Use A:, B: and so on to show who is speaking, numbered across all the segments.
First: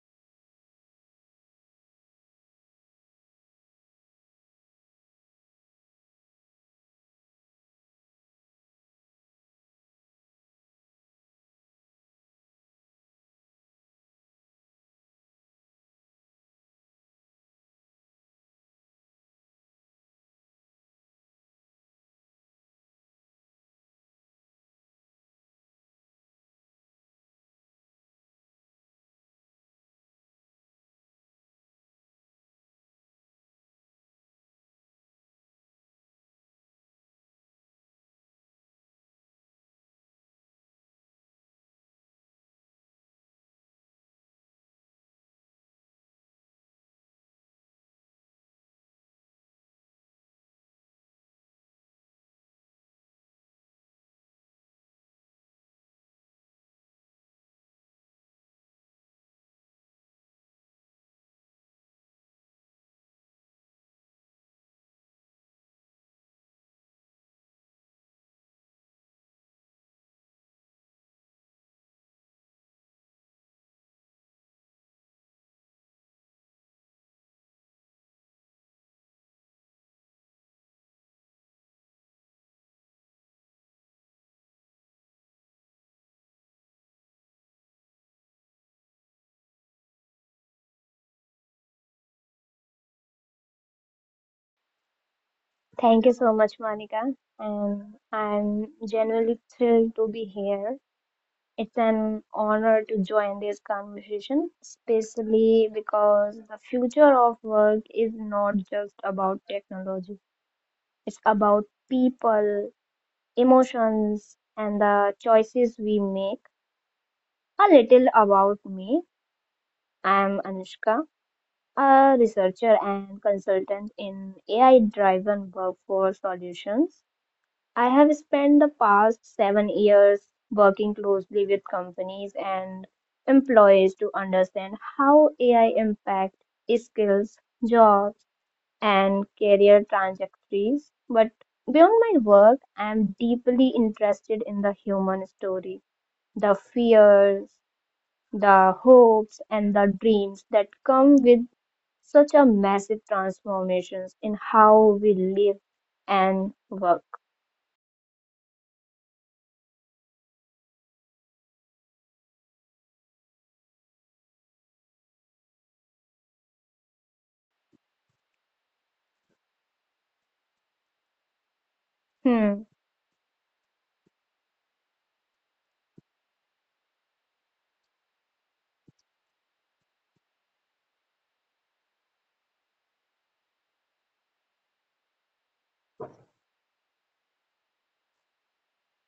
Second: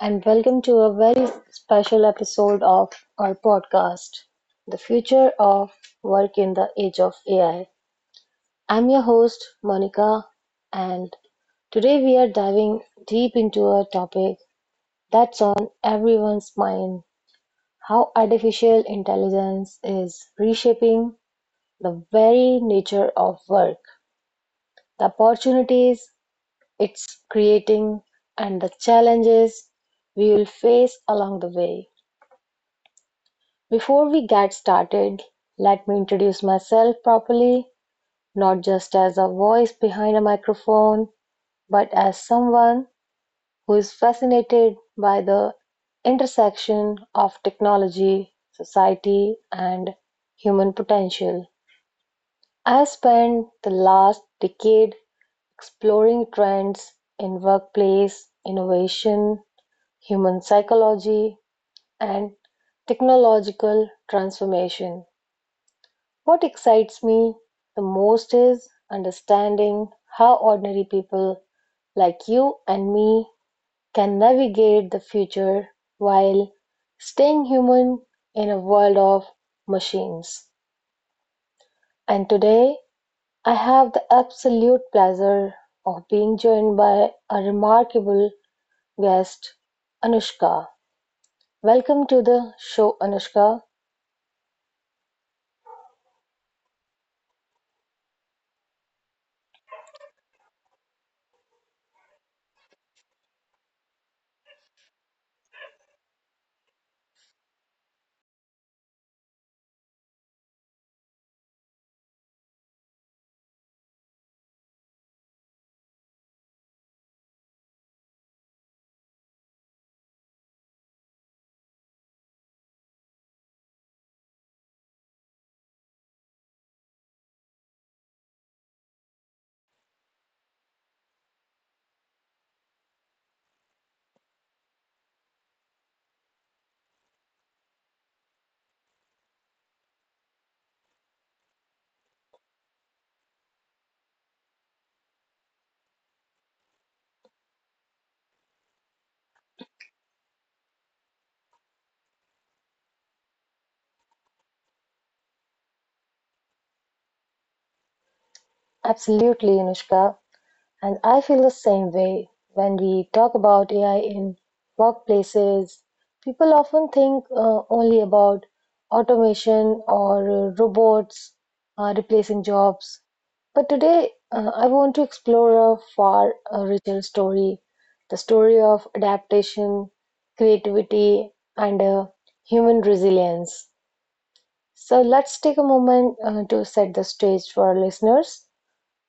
A: and welcome to a very special episode of our podcast, The Future of Work in the Age of AI. I'm your host, Monica, and today we are diving deep into a topic that's on everyone's mind: how artificial intelligence is reshaping the very nature of work, the opportunities it's creating, and the challenges we will face along the way. Before we get started, let me introduce myself properly, not just as a voice behind a microphone, but as someone who is fascinated by the intersection of technology, society, and human potential. I spent the last decade exploring trends in workplace innovation, human psychology, and technological transformation. What excites me the most is understanding how ordinary people like you and me can navigate the future while staying human in a world of machines. And today, I have the absolute pleasure of being joined by a remarkable guest, Anushka. Welcome to the show, Anushka.
B: Thank you so much, Monica. And I'm genuinely thrilled to be here. It's an honor to join this conversation, especially because the future of work is not just about technology, it's about people, emotions, and the choices we make. A little about me, I'm Anushka, a researcher and consultant in AI driven workforce solutions. I have spent the past 7 years working closely with companies and employees to understand how AI impacts skills, jobs, and career trajectories. But beyond my work, I am deeply interested in the human story, the fears, the hopes, and the dreams that come with such a massive transformations in how we live and work.
A: Absolutely, Anushka. And I feel the same way when we talk about AI in workplaces. People often think only about automation or robots replacing
B: Hmm.
A: jobs. But today, I want to explore a far richer story, the story of adaptation, creativity, and human resilience. So let's take a moment to set the stage for our listeners.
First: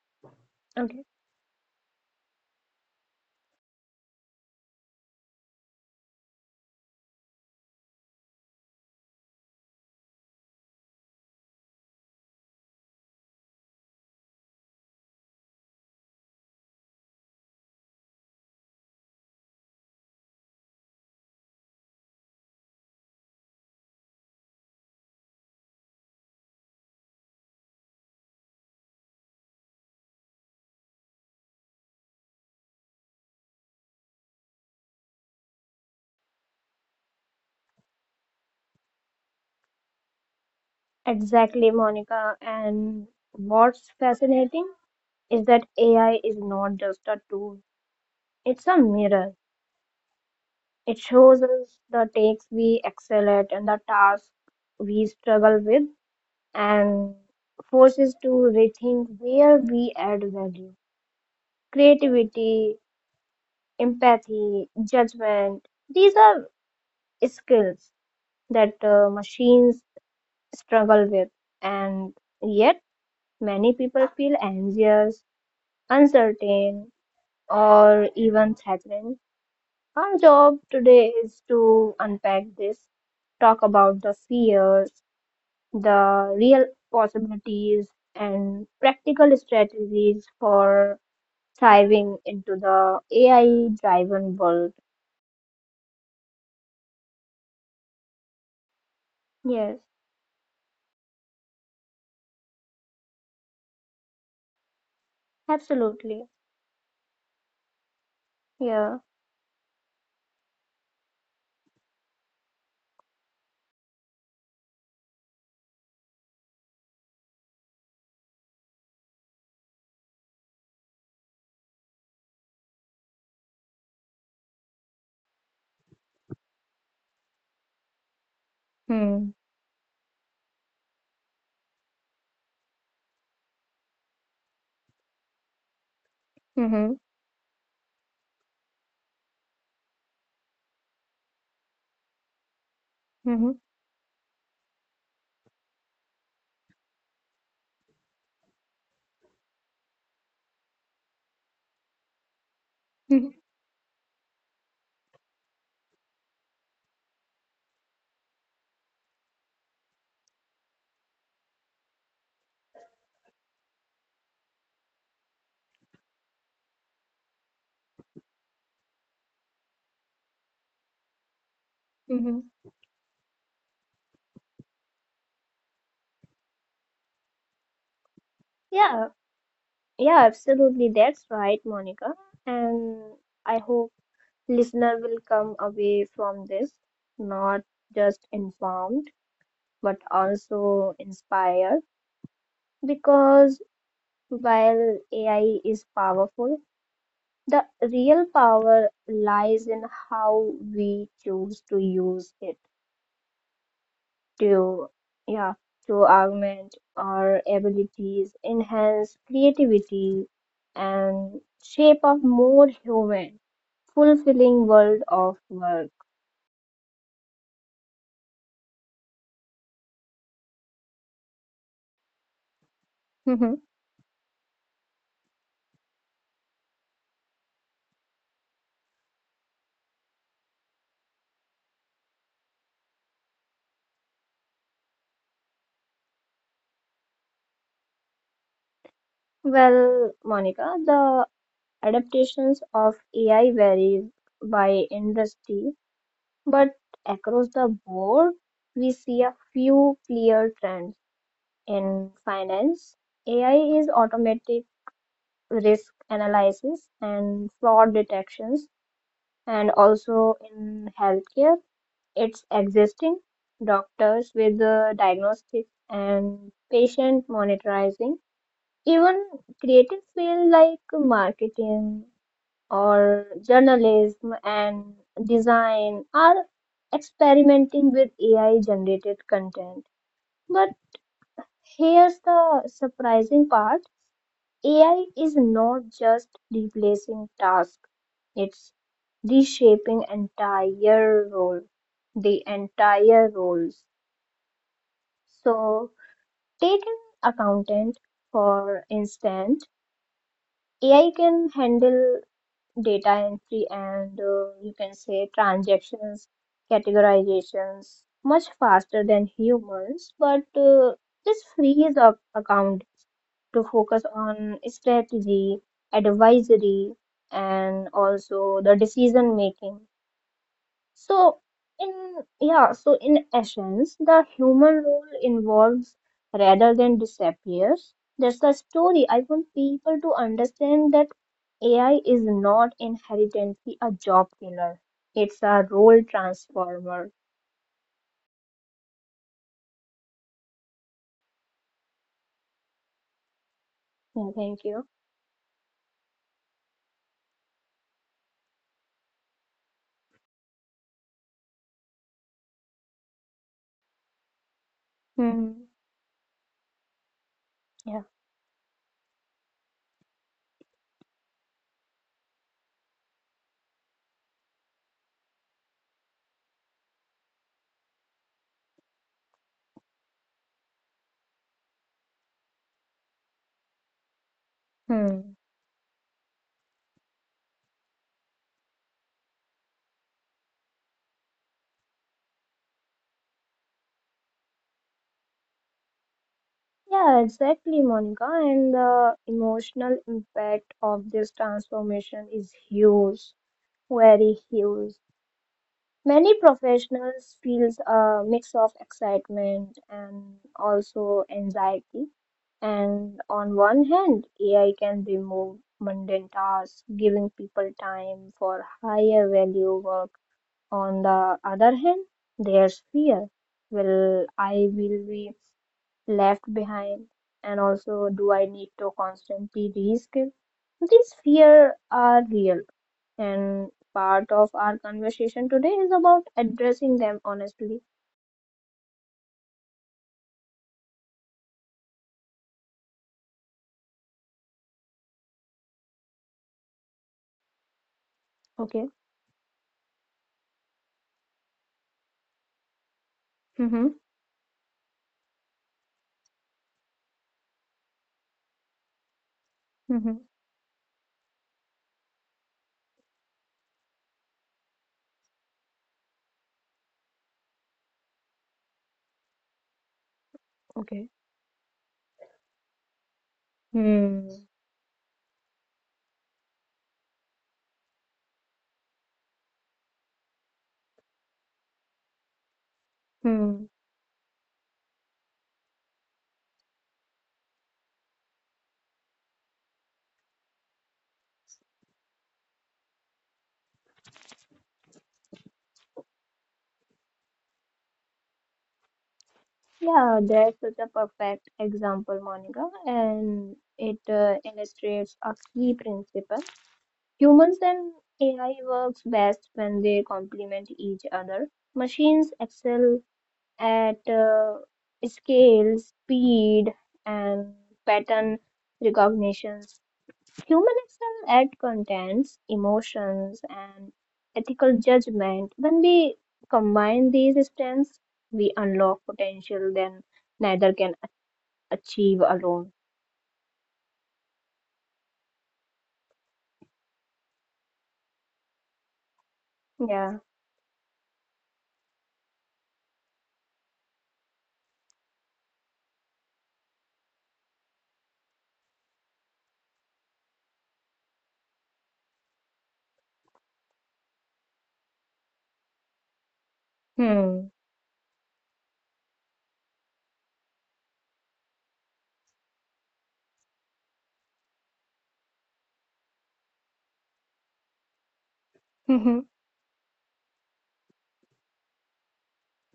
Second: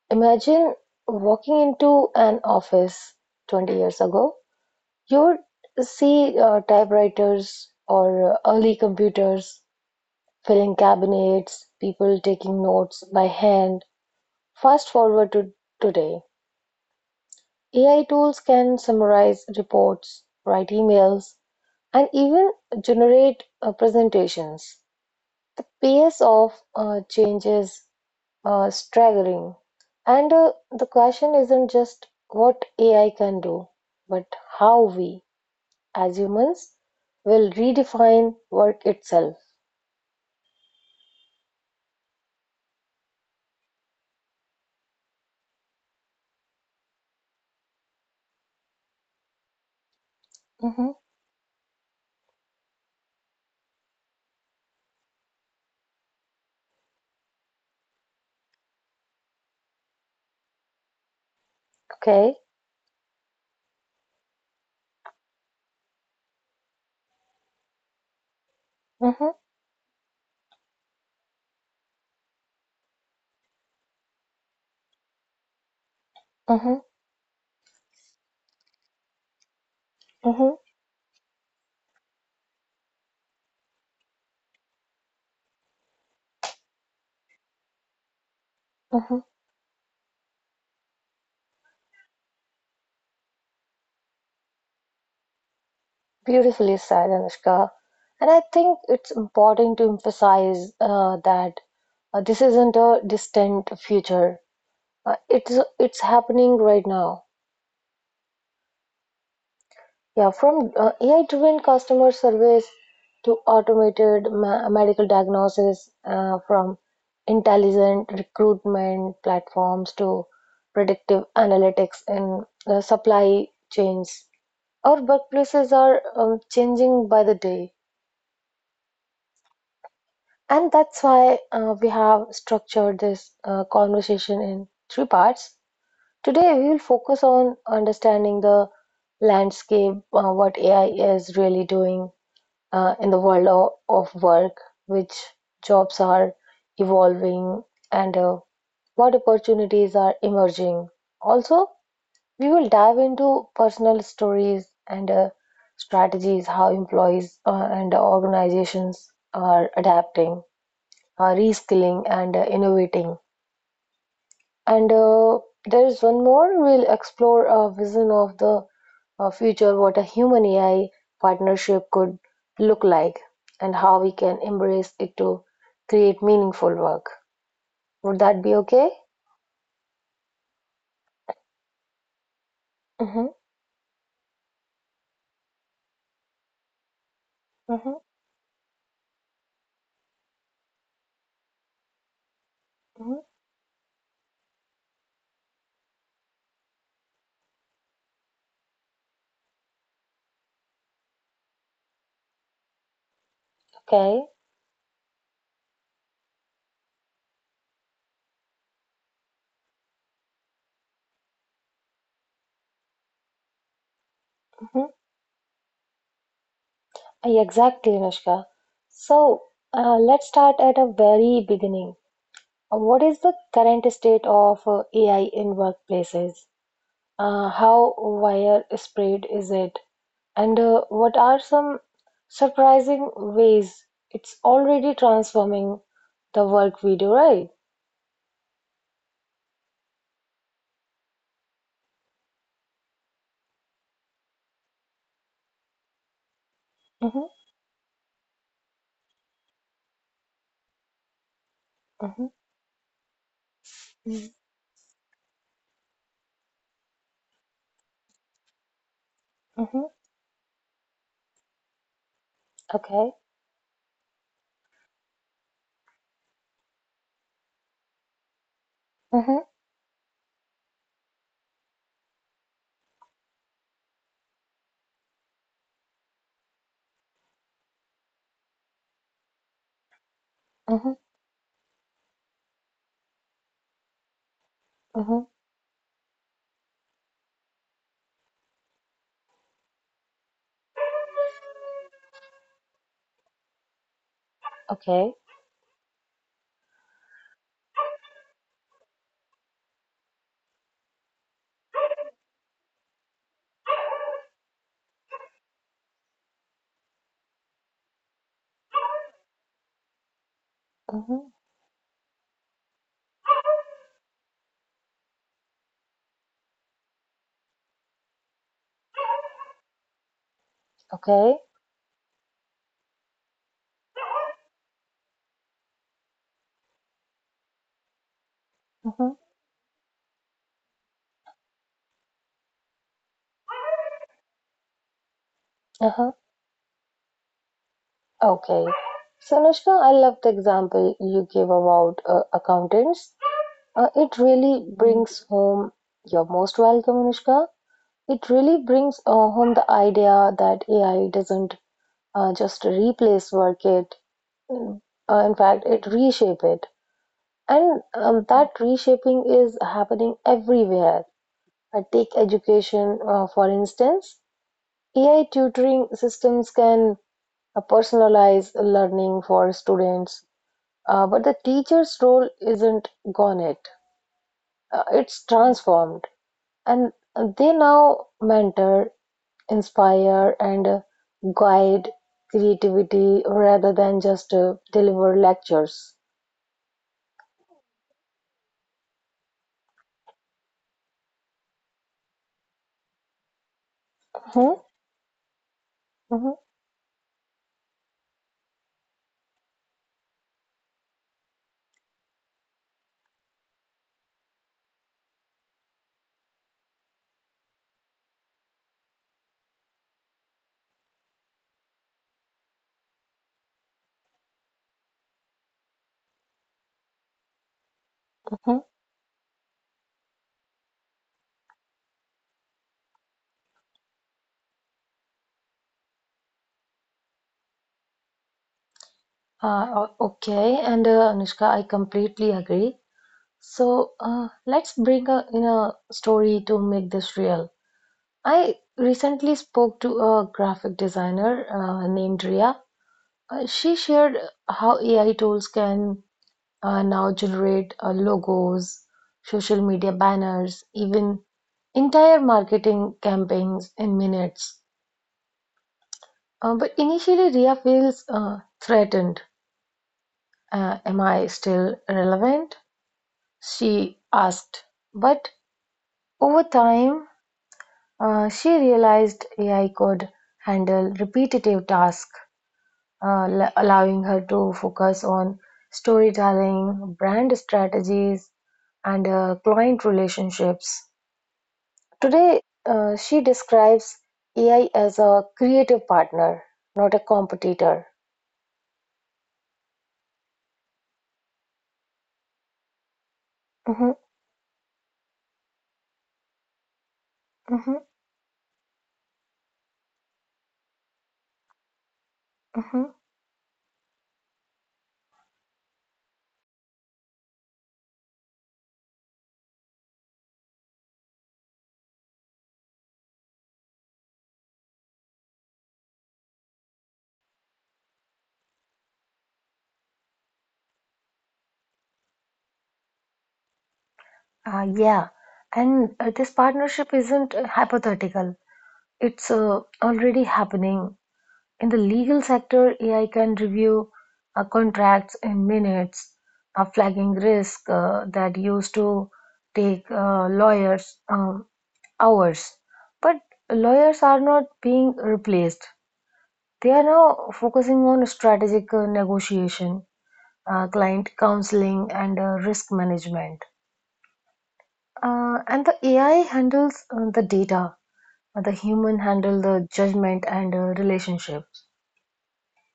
A: Imagine
B: Okay.
A: walking into an office 20 years ago. You would see typewriters or early computers, filling cabinets, people taking notes by hand. Fast forward to today. AI tools can summarize reports, write emails, and even generate presentations. The pace of changes staggering. And the question isn't just what AI can do, but how we, as humans, will redefine work itself.
B: Exactly, Monica. And what's fascinating is that AI is not just a tool, it's a mirror.
A: Hmm.
B: It shows us the takes we excel at and the tasks we struggle with, and forces to rethink where we add value.
A: Okay.
B: Creativity, empathy, judgment, these are skills that
A: Hmm.
B: machines struggle with, and yet many people feel anxious
A: Hmm.
B: uncertain, or even threatening. Our
A: Hmm.
B: job today is to unpack this, talk about the fears, the real possibilities, and
A: Hmm.
B: practical strategies for thriving into the AI driven world.
A: Beautifully said, Anushka. And I think it's important
B: Yes,
A: to emphasize that this isn't a distant future. Uh, it's it's
B: absolutely.
A: happening right now.
B: Yeah.
A: Yeah, from AI-driven customer service to automated medical diagnosis, from intelligent recruitment platforms to predictive analytics in supply chains. Our workplaces are changing by the day,
B: Hmm.
A: and that's why we have structured this conversation in three parts. Today, we will
B: Mm-hmm.
A: focus on understanding the landscape, what AI is really doing in the
B: Mm-hmm.
A: world of work, which jobs are evolving and what opportunities are emerging. Also, we will dive
B: Mm-hmm.
A: into personal stories and strategies, how employees and organizations are adapting, reskilling, and innovating. And there is one more: we'll explore a vision of the future, what a human AI partnership could
B: Mm-hmm.
A: look like and how we can embrace it to create meaningful work. Would that be okay?
B: Yeah. Yeah, absolutely. That's right, Monica. And
A: Mm-hmm,
B: I hope Listener will come away from this not
A: mm-hmm,
B: just informed but also inspired
A: mm-hmm.
B: because while AI is powerful, the real power lies in how we choose to use it
A: Okay.
B: to yeah to augment our abilities, enhance creativity, and shape a more human, fulfilling
A: Mm-hmm.
B: world of work.
A: Yeah, exactly, Anushka. So let's start at a very beginning. What is the current state of AI in workplaces? How widespread is it? And what are some surprising ways it's already transforming the work we do, right?
B: Well, Monica, the adaptations of AI varies by industry, but
A: Mm-hmm,
B: across the board, we see a few clear trends. In
A: mm-hmm.
B: finance, AI is
A: Mm.
B: automatic risk analysis and fraud detections, and
A: Hmm.
B: also in healthcare, it's existing doctors with the diagnostics and patient monitoring. Even
A: Mm. Hmm.
B: creative field like marketing or journalism and design are experimenting with AI generated content. But
A: Mm. Hmm. Okay. Mm-hmm, mm-hmm,
B: here's the surprising part, AI
A: mm-hmm.
B: is not just replacing tasks, it's reshaping the entire roles.
A: Okay.
B: So take an accountant for instance. AI can handle data entry and you can say transactions, categorizations much faster than humans, but
A: Mm-hmm.
B: this frees up account to focus on strategy, advisory, and also the decision making.
A: Okay.
B: So in essence, the human role involves rather than disappears. That's the story.
A: Mm-hmm.
B: I want people to understand that AI is not inherently a job killer. It's a role
A: Uh-huh.
B: transformer.
A: Okay. So, Anushka, I love the example you gave about accountants. It
B: Yeah, thank
A: really
B: you.
A: brings home, you're most welcome, Anushka. It really brings home the idea that AI doesn't just replace work, it. Mm. In
B: Hmm.
A: fact, it reshape it, and
B: Yeah.
A: that reshaping is happening everywhere. Take education, for instance, AI tutoring systems can personalize learning for students, but the teacher's role isn't gone yet. It's
B: Hmm.
A: transformed, and they now mentor, inspire, and guide creativity rather than just deliver lectures.
B: Yeah, exactly, Monica. And the emotional impact of this transformation is huge, very
A: Mhm,
B: huge. Many
A: mhm.
B: professionals feels a mix of excitement and also anxiety. And on one hand, AI can remove mundane tasks, giving people time for higher value work. On the other hand, there's fear. Will I will be left behind? And also, do I need to constantly reskill? These fear are real and part of our conversation today is about addressing them honestly.
A: Okay, and Anushka, I completely agree. So let's bring in a story to make this real. I
B: Okay.
A: recently spoke to a graphic designer named Ria. She
B: Mm-hmm.
A: shared how AI tools can now generate logos, social media
B: Mm-hmm.
A: banners, even entire marketing campaigns in minutes. But initially, Ria feels threatened. Am
B: Okay.
A: I still relevant? She
B: Hmm.
A: asked. But over time, she realized AI could handle repetitive tasks,
B: Hmm.
A: allowing her to focus on storytelling, brand strategies, and client relationships. Today, she describes AI as a creative partner, not a competitor.
B: Yeah, that's such a perfect example, Monica, and
A: Mhm,
B: it illustrates a key principle. Humans
A: mhm,
B: and AI works best when they complement each other. Machines
A: mhm.
B: excel at scale, speed, and pattern recognition. Human excel at contents, emotions, and ethical judgment. When we combine these strengths, we unlock potential then neither can achieve alone.
A: Yeah, and This partnership isn't hypothetical. It's
B: Yeah.
A: already happening. In the legal sector, AI can review contracts in minutes, flagging risk that used to take lawyers hours. But lawyers are not being replaced. They are now
B: Hmm.
A: focusing on strategic negotiation, client counseling, and risk management. And the AI handles the data, the human
B: Mhm.
A: handle the judgment and relationship.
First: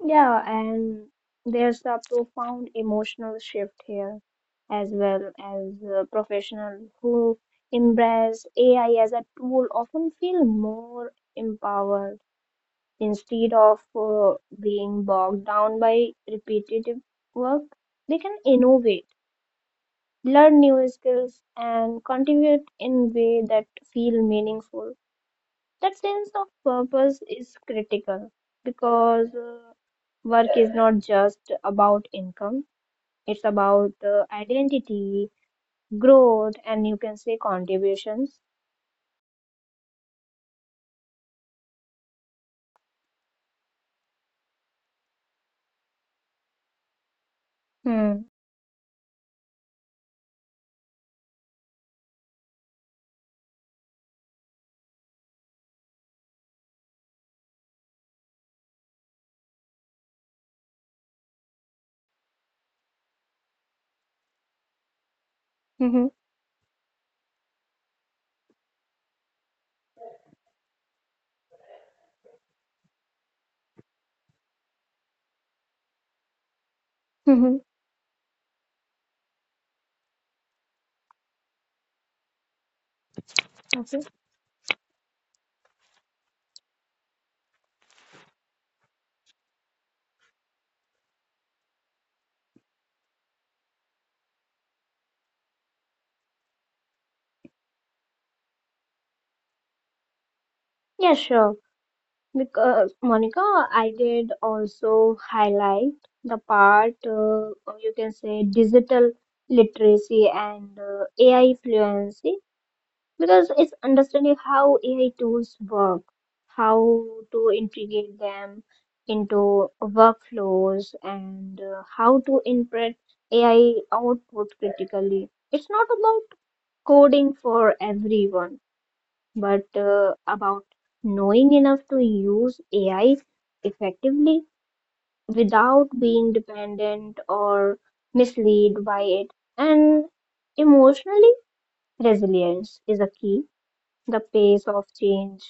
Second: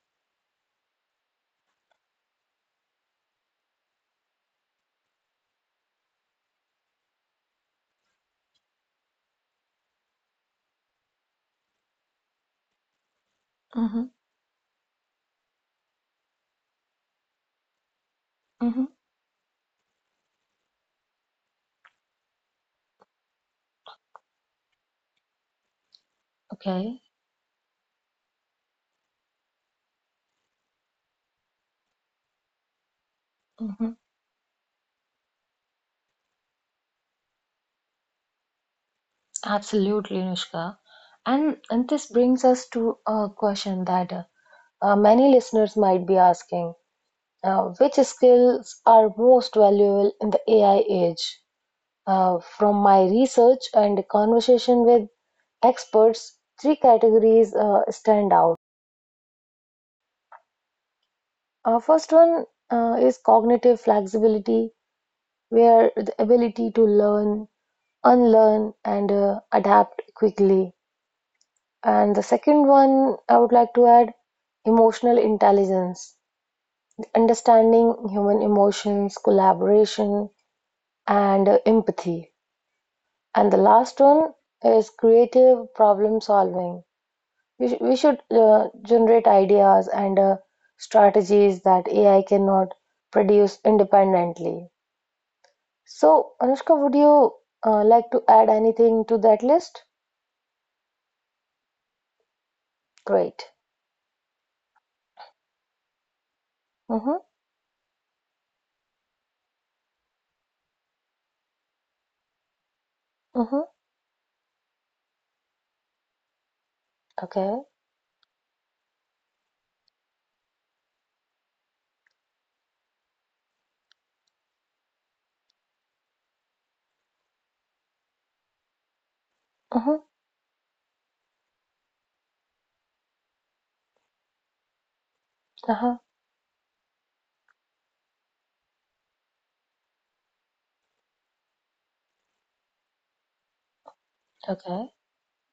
B: Yeah, and there's a profound emotional shift here, as well as professionals who embrace AI as a tool often feel more empowered. Instead of
A: Mm-hmm.
B: being bogged down by repetitive work, they can
A: Mm-hmm.
B: innovate, learn new skills, and contribute in way that feel meaningful. That sense of
A: Okay.
B: purpose is critical because work is not just about income, it's
A: Mm-hmm.
B: about identity, growth, and you can say contributions.
A: Absolutely, Anushka. And this brings us to a question that many listeners might be asking: which
B: Hmm.
A: skills are most valuable in the AI age? From my research and conversation with experts, three categories stand out. First one is cognitive flexibility, where
B: Mm-hmm.
A: the ability to learn, unlearn, and adapt quickly. And the second one I would like to add: emotional intelligence,
B: Mm-hmm.
A: understanding human emotions, collaboration, and empathy. And the last
B: Okay.
A: one is creative problem solving. We should generate ideas and strategies that AI cannot produce independently. So, Anushka, would you like to add anything to that list?
B: Yeah, sure. Because Monica,
A: Great.
B: I did also highlight the part,
A: Mm-hmm.
B: or you can say digital literacy and AI fluency, because
A: Mm-hmm.
B: it's understanding how AI tools work, how to
A: Okay.
B: integrate them into workflows, and how to interpret AI output critically. It's not about coding for everyone but
A: Mm-hmm.
B: about knowing enough to use AI effectively without
A: Uh-huh.
B: being dependent or misled by it. And emotionally, resilience is a key. The pace of
A: Okay.
B: change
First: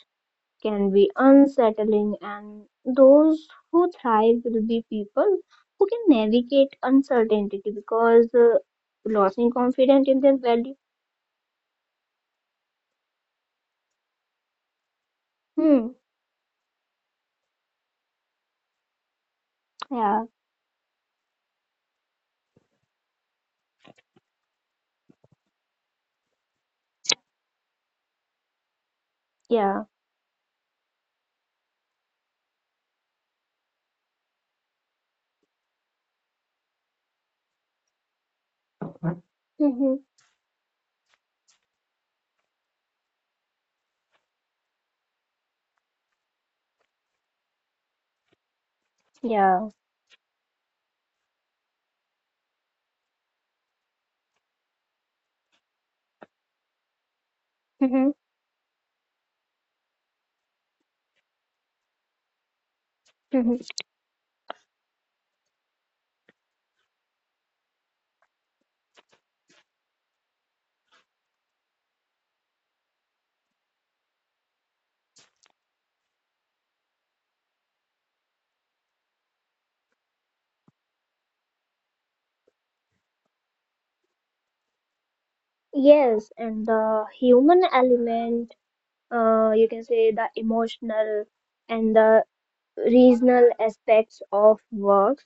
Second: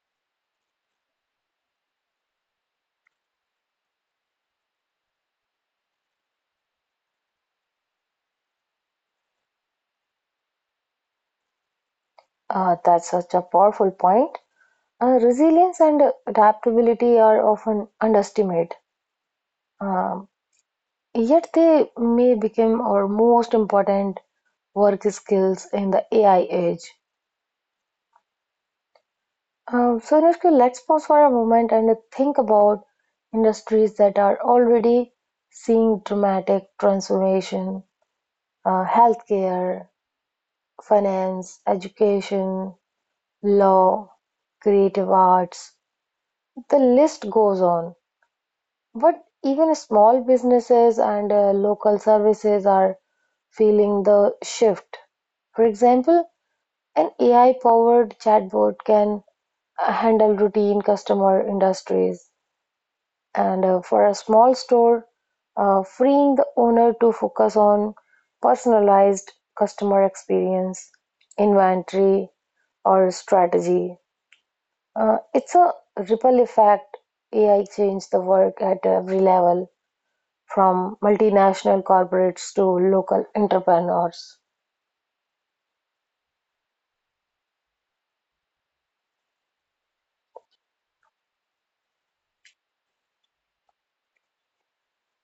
B: can be unsettling, and those who thrive will be people who can navigate uncertainty because losing confidence in their value.
A: That's such a powerful point. Resilience
B: Hmm.
A: and adaptability are often underestimated,
B: Yeah.
A: um, yet they may become our most important work skills in the AI age.
B: Yeah.
A: So, Anushka, let's pause for a moment and think about industries that are already seeing dramatic transformation: healthcare,
B: Mm-hmm.
A: finance, education, law, creative arts. The list goes on. But
B: Yeah.
A: even small businesses and local services are feeling the shift. For example, an AI
B: Mm-hmm.
A: powered chatbot can handle routine customer industries
B: Mhm.
A: and for a small store, freeing the owner to focus on personalized customer experience, inventory, or strategy. It's a ripple effect. AI changed the work at every level, from multinational corporates to local entrepreneurs.
B: Yes, and the human element, you can say the emotional and the regional aspects of works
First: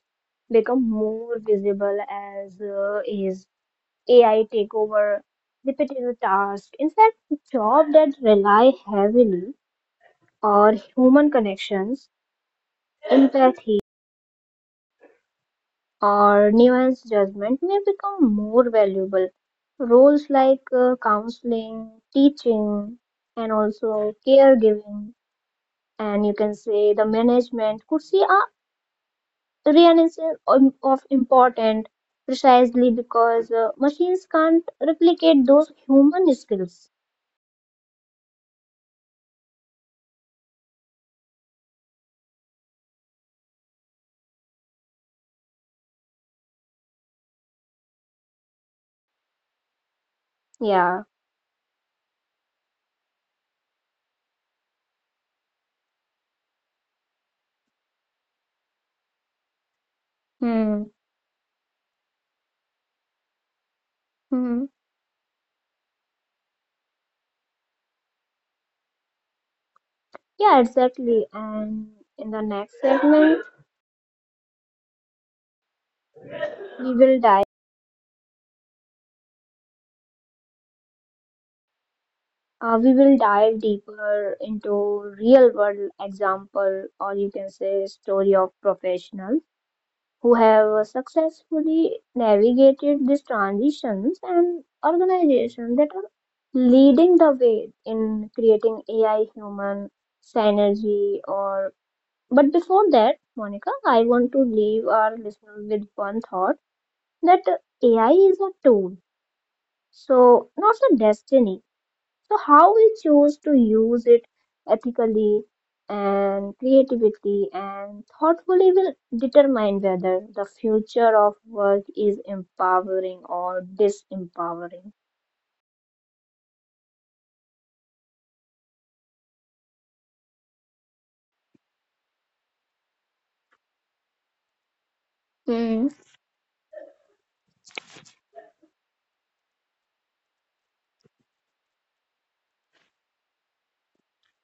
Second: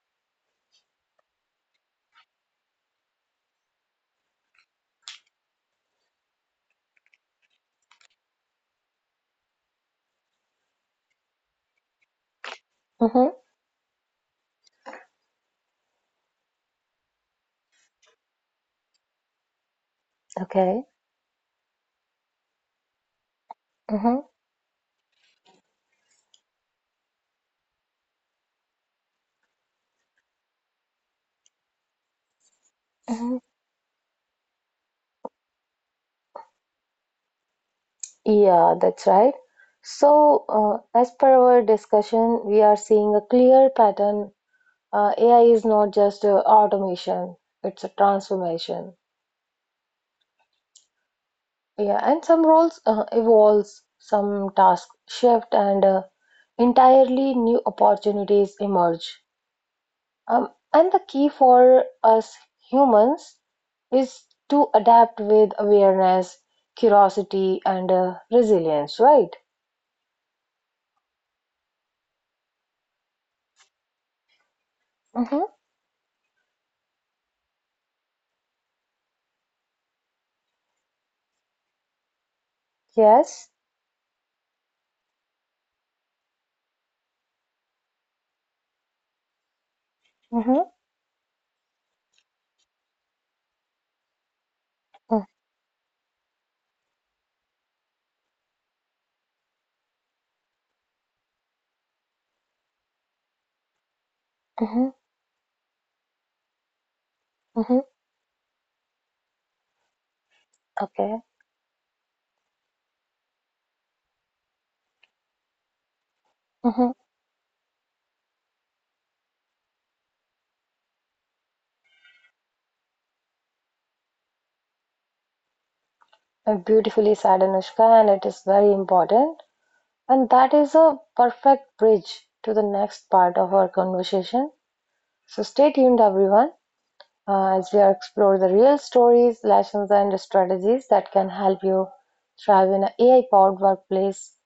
B: become more visible as is AI takeover repetitive tasks. In fact, jobs that rely heavily on human connections,
A: Hmm.
B: empathy, or nuanced judgment may become more valuable. Roles like
A: Okay.
B: counseling, teaching, and also
A: Hmm.
B: caregiving, and you can say the management could see a renaissance of important precisely
A: Hmm.
B: because machines can't replicate those human skills.
A: Yeah, that's right. So, as per our discussion, we are seeing a clear pattern: AI is not just automation, it's a transformation.
B: Yeah.
A: Yeah, and some roles evolves, some tasks shift, and entirely new opportunities emerge.
B: Hmm.
A: And the key for us humans is
B: Hmm.
A: to adapt with awareness, curiosity, and resilience, right?
B: Yeah, exactly. And in the next segment,
A: Mm-hmm.
B: we will dive we will
A: Yes.
B: dive deeper into real world example or you can say story of professionals who
A: Mm-hmm.
B: have successfully navigated these transitions and
A: Mm-hmm.
B: organizations that are leading the way in creating AI human synergy. Or but before that Monica, I want to leave our listeners with one thought, that
A: Mm-hmm.
B: AI is a tool so not a
A: Okay.
B: destiny, so how we choose to use it ethically and
A: Mm-hmm.
B: creativity and thoughtfully will determine whether the future of work is empowering or disempowering.
A: Beautifully said, Anushka, and it is very important. And that is a perfect bridge to the next part of our conversation. So stay
B: Hmm.
A: tuned, everyone, as we explore the real stories, lessons, and strategies that can help you thrive in an AI powered workplace.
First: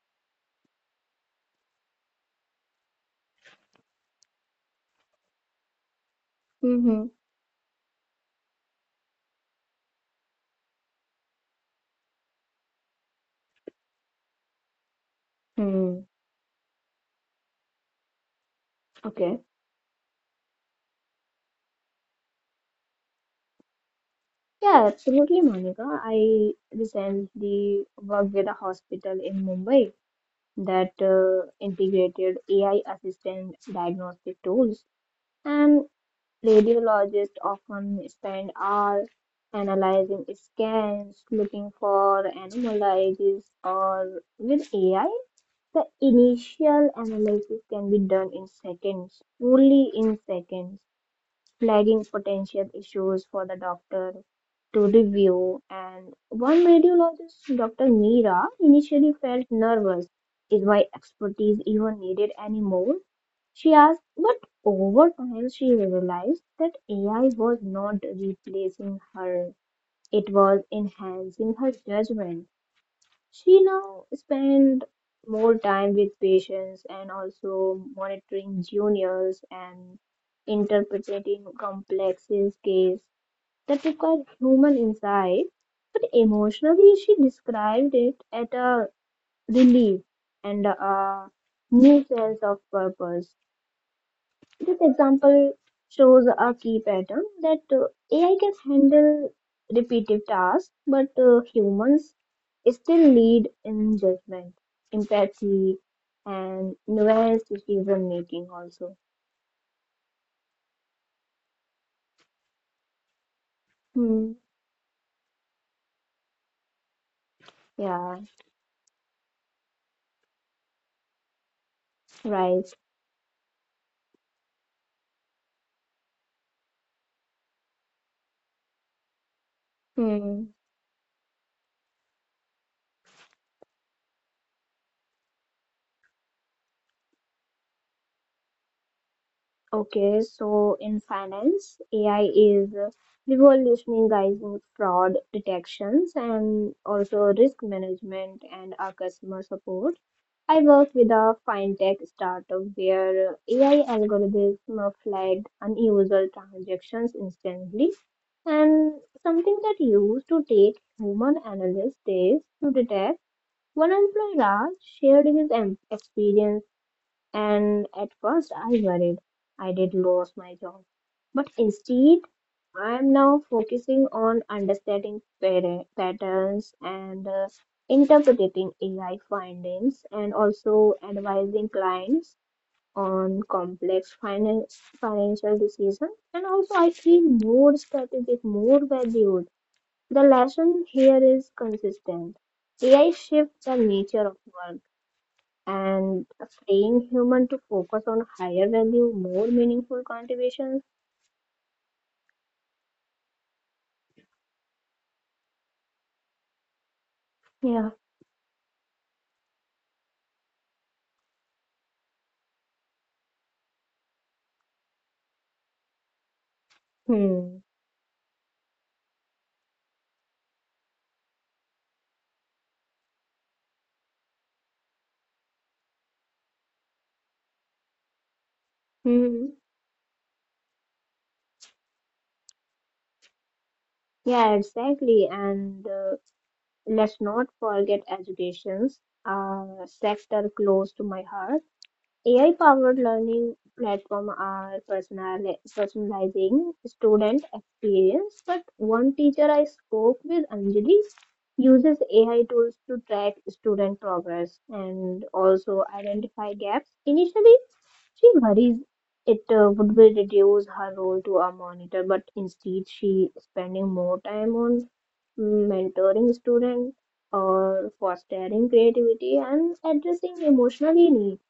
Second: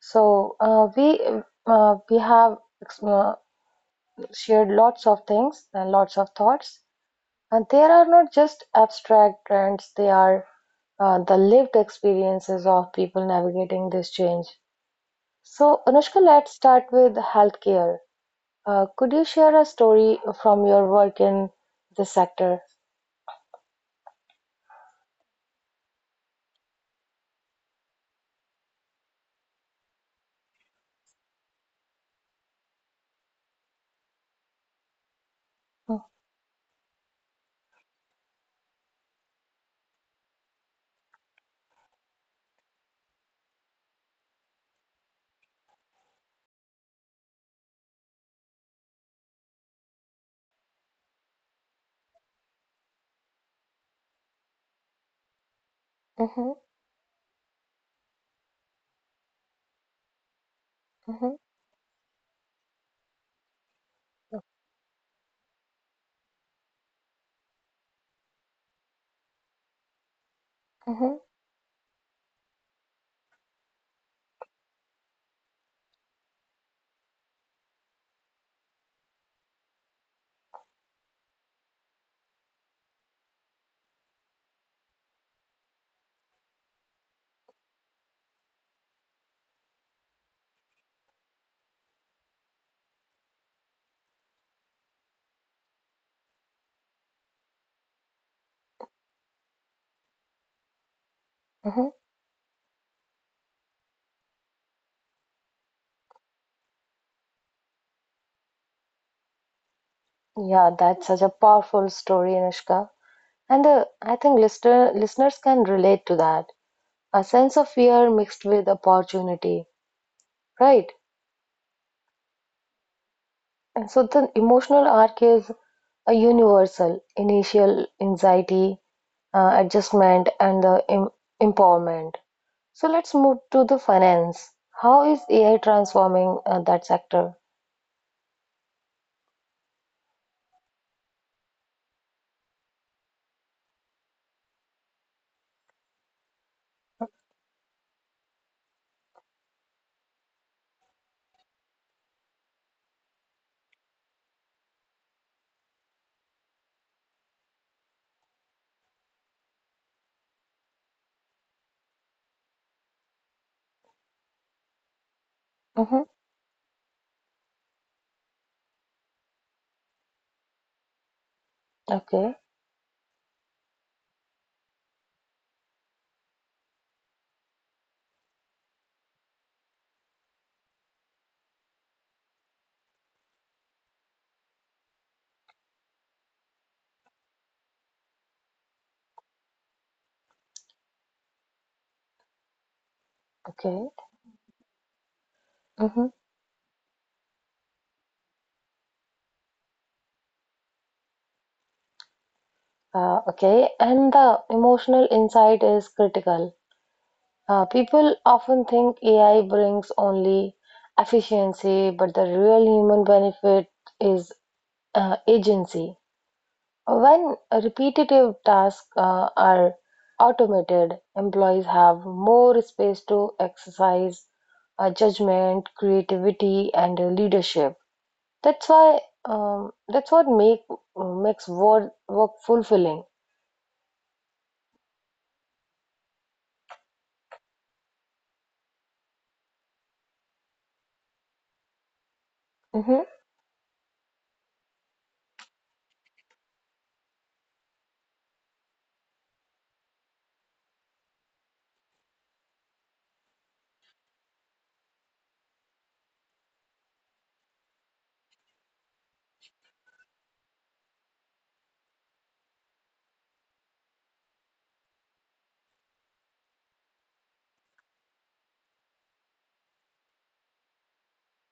A: So we have uh, shared lots of things and lots of thoughts,
B: Hmm.
A: and there are not just abstract trends; they are the lived experiences of people navigating this change. So,
B: Hmm.
A: Anushka, let's start with healthcare. Could you
B: Okay.
A: share a story from your work in this sector?
B: Yeah, absolutely, Monica. I recently worked with a hospital in Mumbai that integrated AI assisted diagnostic tools. And Radiologists often spend hours analyzing scans, looking for anomalies, or with AI, the initial analysis can be done in seconds, only in seconds, flagging potential issues for the doctor to review. And
A: Mm-hmm,
B: one radiologist, Dr. Meera, initially felt nervous. Is my
A: mm-hmm,
B: expertise even needed anymore? She asked, but over time she realized that AI was not replacing her, it was
A: mm-hmm,
B: enhancing her judgment. She now spent more time with patients and also monitoring juniors and interpreting complex cases that require human insight. But emotionally, she described it as a relief and a new sense of purpose. This example shows a key pattern that AI can handle repetitive tasks, but
A: mm-hmm.
B: humans still lead in judgment, empathy, and nuanced decision making also.
A: Yeah, that's such a powerful story, Anushka. And I
B: Hmm.
A: think listeners can relate to that. A sense of fear
B: Yeah,
A: mixed with opportunity, right?
B: right.
A: And so the emotional arc is a universal initial anxiety, adjustment,
B: Hmm.
A: and the empowerment. So let's move to the finance. How is AI transforming that sector?
B: Okay, so in finance, AI is revolutionizing fraud detections and also risk management and our customer support. I work with a fintech startup where AI algorithms flagged unusual transactions instantly, and something that used to take human analyst days to detect. One employee, Raj, shared his
A: Mm-hmm.
B: experience, and at first I worried I did lose my job. But instead,
A: Okay,
B: I am now focusing on understanding patterns and interpreting AI findings and also advising clients on financial decisions. And also, I feel more strategic, more valued. The lesson here is consistent. AI shifts the
A: okay.
B: nature of work
A: Mm-hmm.
B: and freeing human to focus on higher value, more meaningful contributions.
A: Okay, and the emotional insight is critical.
B: Yeah.
A: People often think AI brings only efficiency, but the real human benefit is agency. When
B: Hmm.
A: repetitive tasks are automated, employees have more space to exercise judgment, creativity, and leadership. That's why
B: Hmm.
A: that's what makes work fulfilling.
B: Yeah, exactly. And let's not forget educations, a sector close to my heart. AI-powered
A: Hmm.
B: learning platform are personalizing student experience, but one teacher I spoke with, Anjali, uses AI tools to track student progress and also identify gaps. Initially, she worries it would be reduce her role to a monitor, but instead she spending more time on mentoring students or fostering creativity and addressing emotional needs.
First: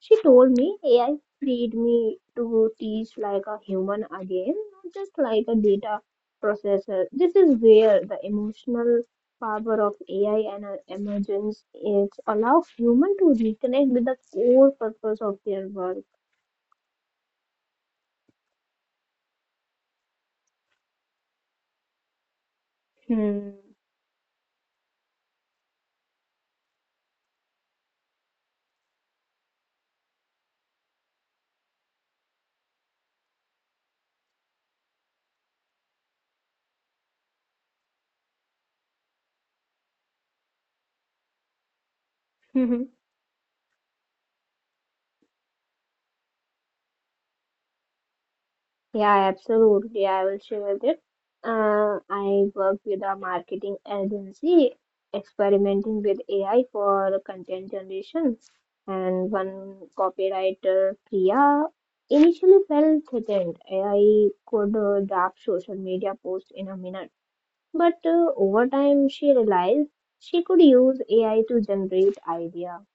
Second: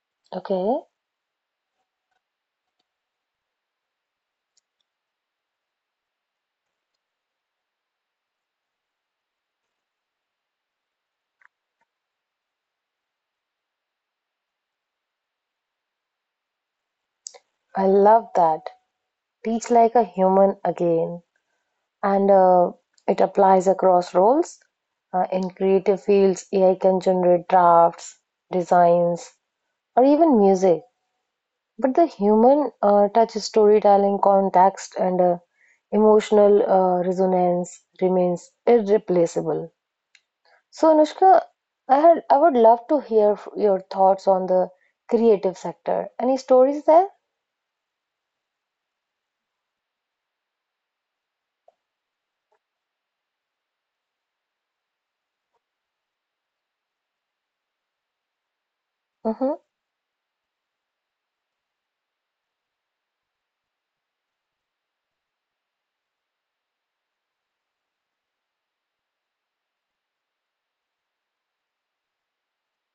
B: She told me
A: Okay,
B: AI freed me to teach like a human again, not just like a data processor. This is where the emotional power of AI and emergence is allow human to reconnect with the core purpose of their work.
A: I love that. Teach like a human again, and it
B: Hmm.
A: applies across roles. In creative fields, AI can generate drafts, designs, or even music. But the human touch, storytelling, context, and emotional resonance remains irreplaceable. So, Anushka, I would love to hear your thoughts on the creative sector. Any stories there?
B: Yeah, absolutely. I will share with it. I work with a marketing agency experimenting with AI for content generation. And
A: Mm-hmm,
B: one copywriter, Priya, initially felt threatened. AI could draft social media posts in a minute. But over time, she realized she could use AI to generate idea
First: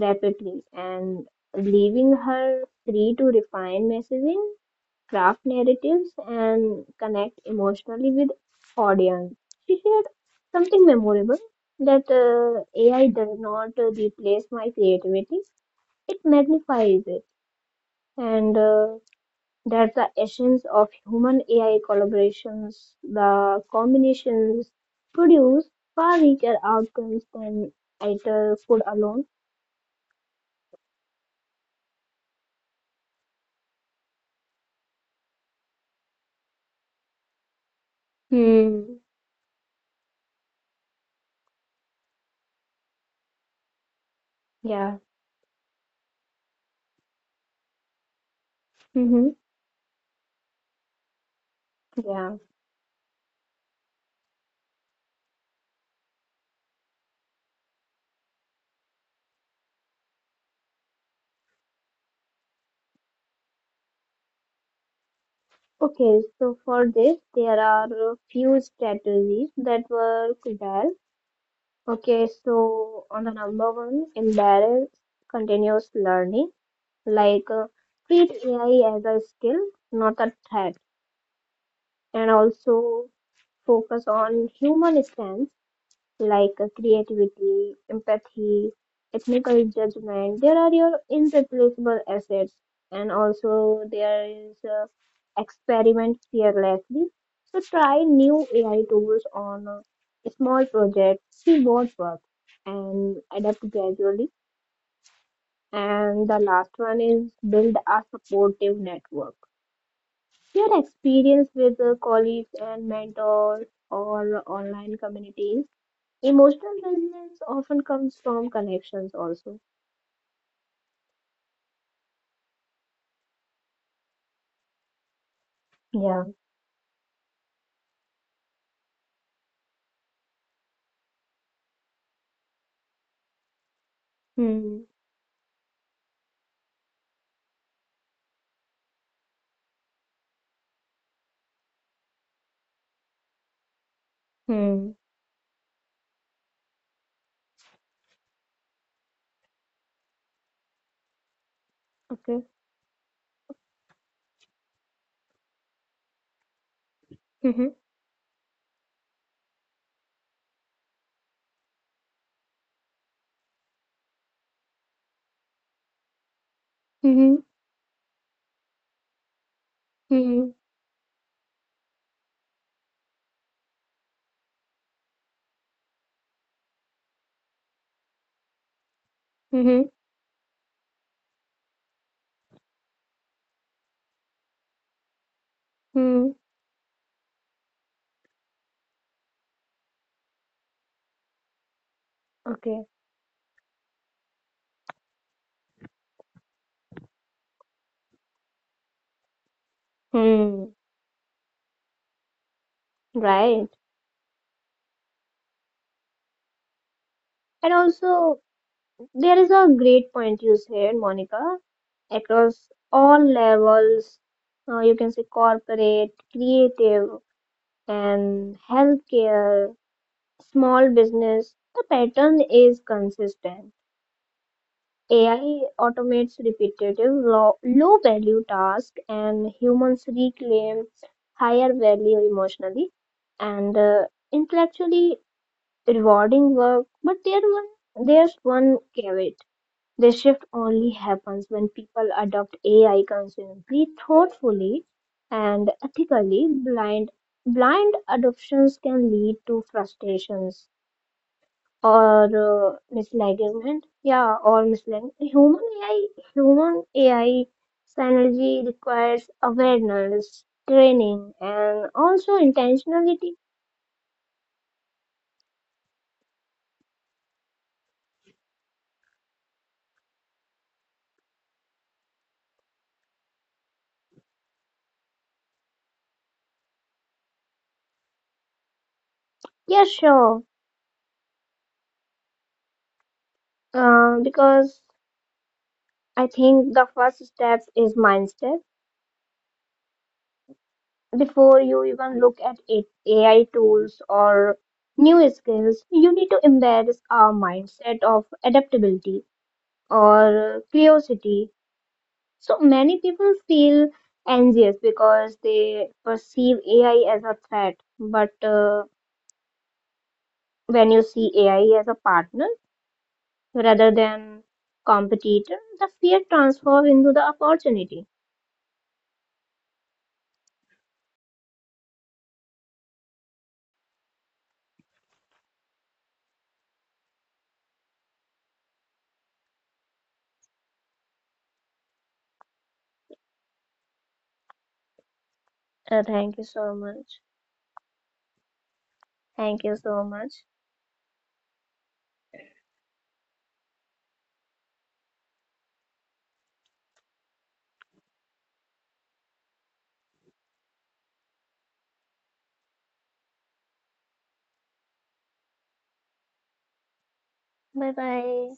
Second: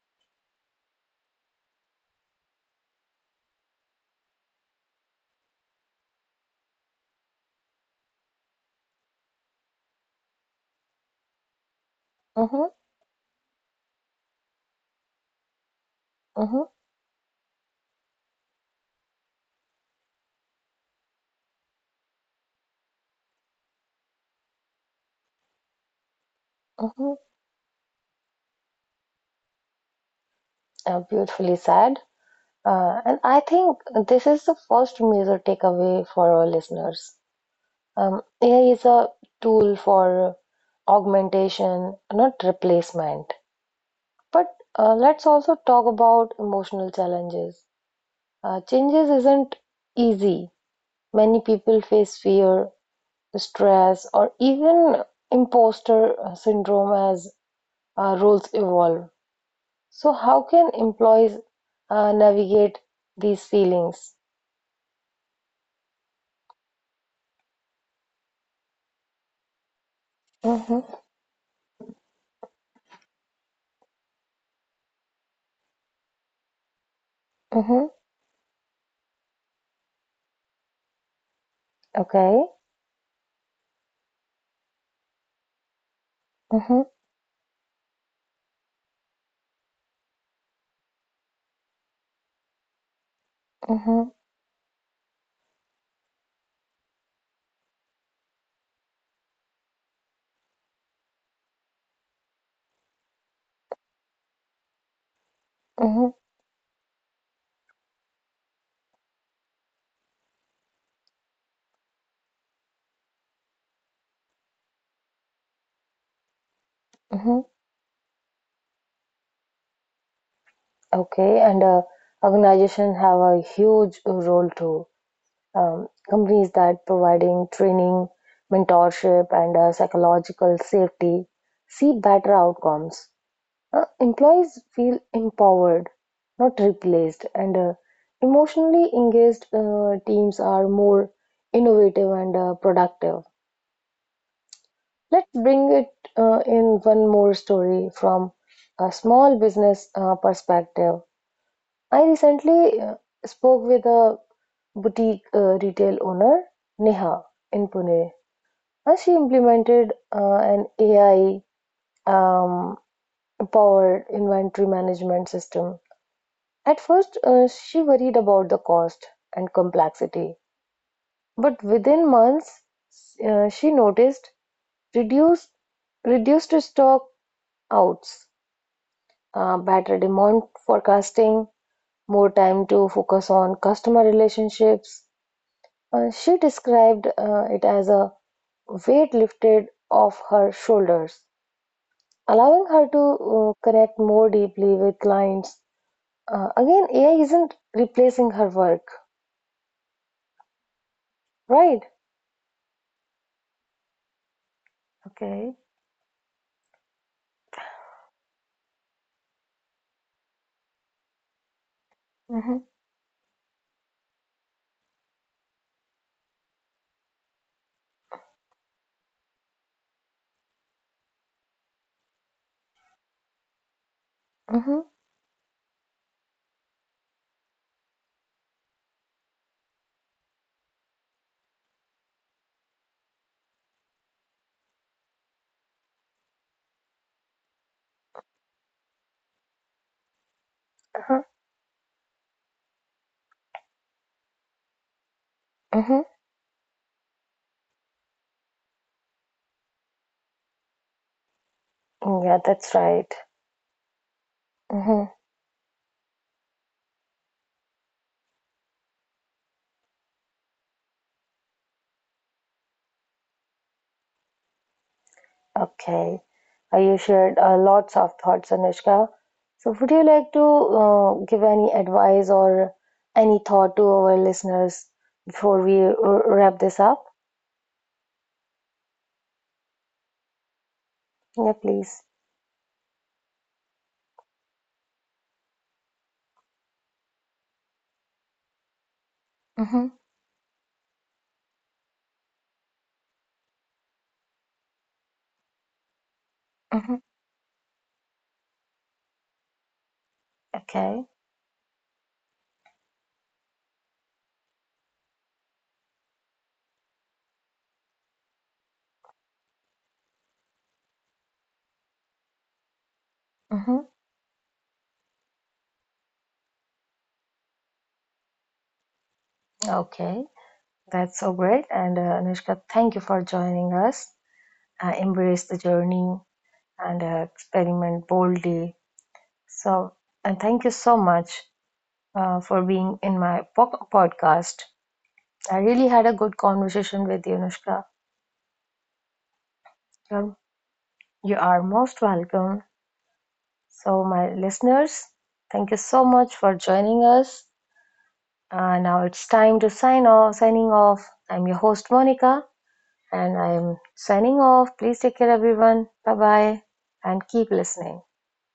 B: rapidly and leaving her free to refine messaging craft narratives and connect emotionally with audience. She shared something memorable that
A: mm-hmm,
B: AI does not replace my creativity; it
A: mm-hmm,
B: magnifies it, and that's the essence of human AI collaborations. The combinations produce far richer
A: mm-hmm.
B: outcomes than either could alone.
A: Beautifully said. And I think this is the first major takeaway for our listeners. AI is
B: Hmm.
A: a tool for augmentation, not replacement. But
B: Yeah.
A: let's also talk about emotional challenges. Changes
B: Mm-hmm.
A: isn't easy. Many people face
B: Yeah.
A: fear, stress, or even imposter syndrome as roles evolve. So, how can employees navigate these feelings?
B: Okay, so for this, there are a few strategies that work well.
A: Mm-hmm,
B: Okay, so on the number one, embrace continuous learning, like
A: mm-hmm,
B: treat AI as a skill, not a threat, and
A: okay.
B: also focus on human strength like
A: Mm-hmm,
B: creativity, empathy, technical judgment. There are your irreplaceable assets, and also
A: mm-hmm,
B: there is experiment fearlessly. So try new AI tools on a small project, see what works, and adapt gradually.
A: mm-hmm,
B: And the last one is build a supportive network. Your experience with colleagues and mentors or online communities. Emotional resilience
A: mm-hmm.
B: often comes from connections also.
A: Okay, and organizations have a huge role too.
B: Yeah.
A: Companies that providing training, mentorship, and psychological safety see better outcomes. Employees
B: Hmm.
A: feel empowered, not replaced, and emotionally engaged teams are more innovative and productive.
B: Hmm.
A: Let's bring it in one more story from a small business perspective. I
B: Okay.
A: recently spoke with a boutique retail owner, Neha,
B: Hmm.
A: in Pune. She implemented an AI um, powered inventory management system. At first,
B: Hmm.
A: she worried about the cost and complexity,
B: Hmm.
A: but within months, she noticed reduced reduced stock outs,
B: Hmm.
A: better demand forecasting, more time to focus on customer relationships.
B: Hmm.
A: She described it as a weight lifted off her shoulders, allowing
B: Okay.
A: her to connect more deeply with clients. Again, AI isn't replacing her work,
B: Hmm.
A: right?
B: Right.
A: Okay.
B: And also, there is a great point you said, Monica,
A: Mm-hmm.
B: across all levels. You can say corporate, creative, and healthcare, small business. The pattern is consistent.
A: Mm-hmm.
B: AI automates repetitive, low-value tasks, and humans reclaim higher value emotionally and intellectually rewarding work. But there's one caveat: the shift only
A: Uh-huh.
B: happens when people adopt AI consistently, thoughtfully, and
A: Mm-hmm.
B: ethically. Blind adoptions can lead to frustrations or
A: Yeah, that's right.
B: misalignment. Yeah, or
A: Mm-hmm.
B: misalignment. Human AI synergy requires awareness, training, and also intentionality.
A: Okay. You shared lots of thoughts, Anushka. So, would you like to give any advice or any thought to our listeners before we wrap this up?
B: Yeah, sure.
A: Yeah, please.
B: Because I think the first step is mindset.
A: Mm-hmm.
B: Before you even look at it, AI tools or new skills, you need to embed
A: Mm-hmm.
B: a mindset of adaptability or
A: Okay.
B: curiosity. So many people feel anxious because they perceive AI as a threat. But when you see AI as a partner
A: Mm-hmm.
B: rather than competitor, the fear transforms into the opportunity.
A: Okay. That's so great. And Anushka, thank you for joining us. Embrace the journey and experiment boldly. So, and thank you so much for being in my podcast. I really had a
B: Thank
A: good
B: you so
A: conversation
B: much.
A: with you, Anushka.
B: Thank you so
A: You're,
B: much.
A: you are most welcome. So, my listeners, thank you so much for joining us. Now it's time to sign off. Signing off. I'm your host, Monica. And I'm signing off. Please take care, everyone. Bye bye. And keep
B: Bye
A: listening.
B: bye.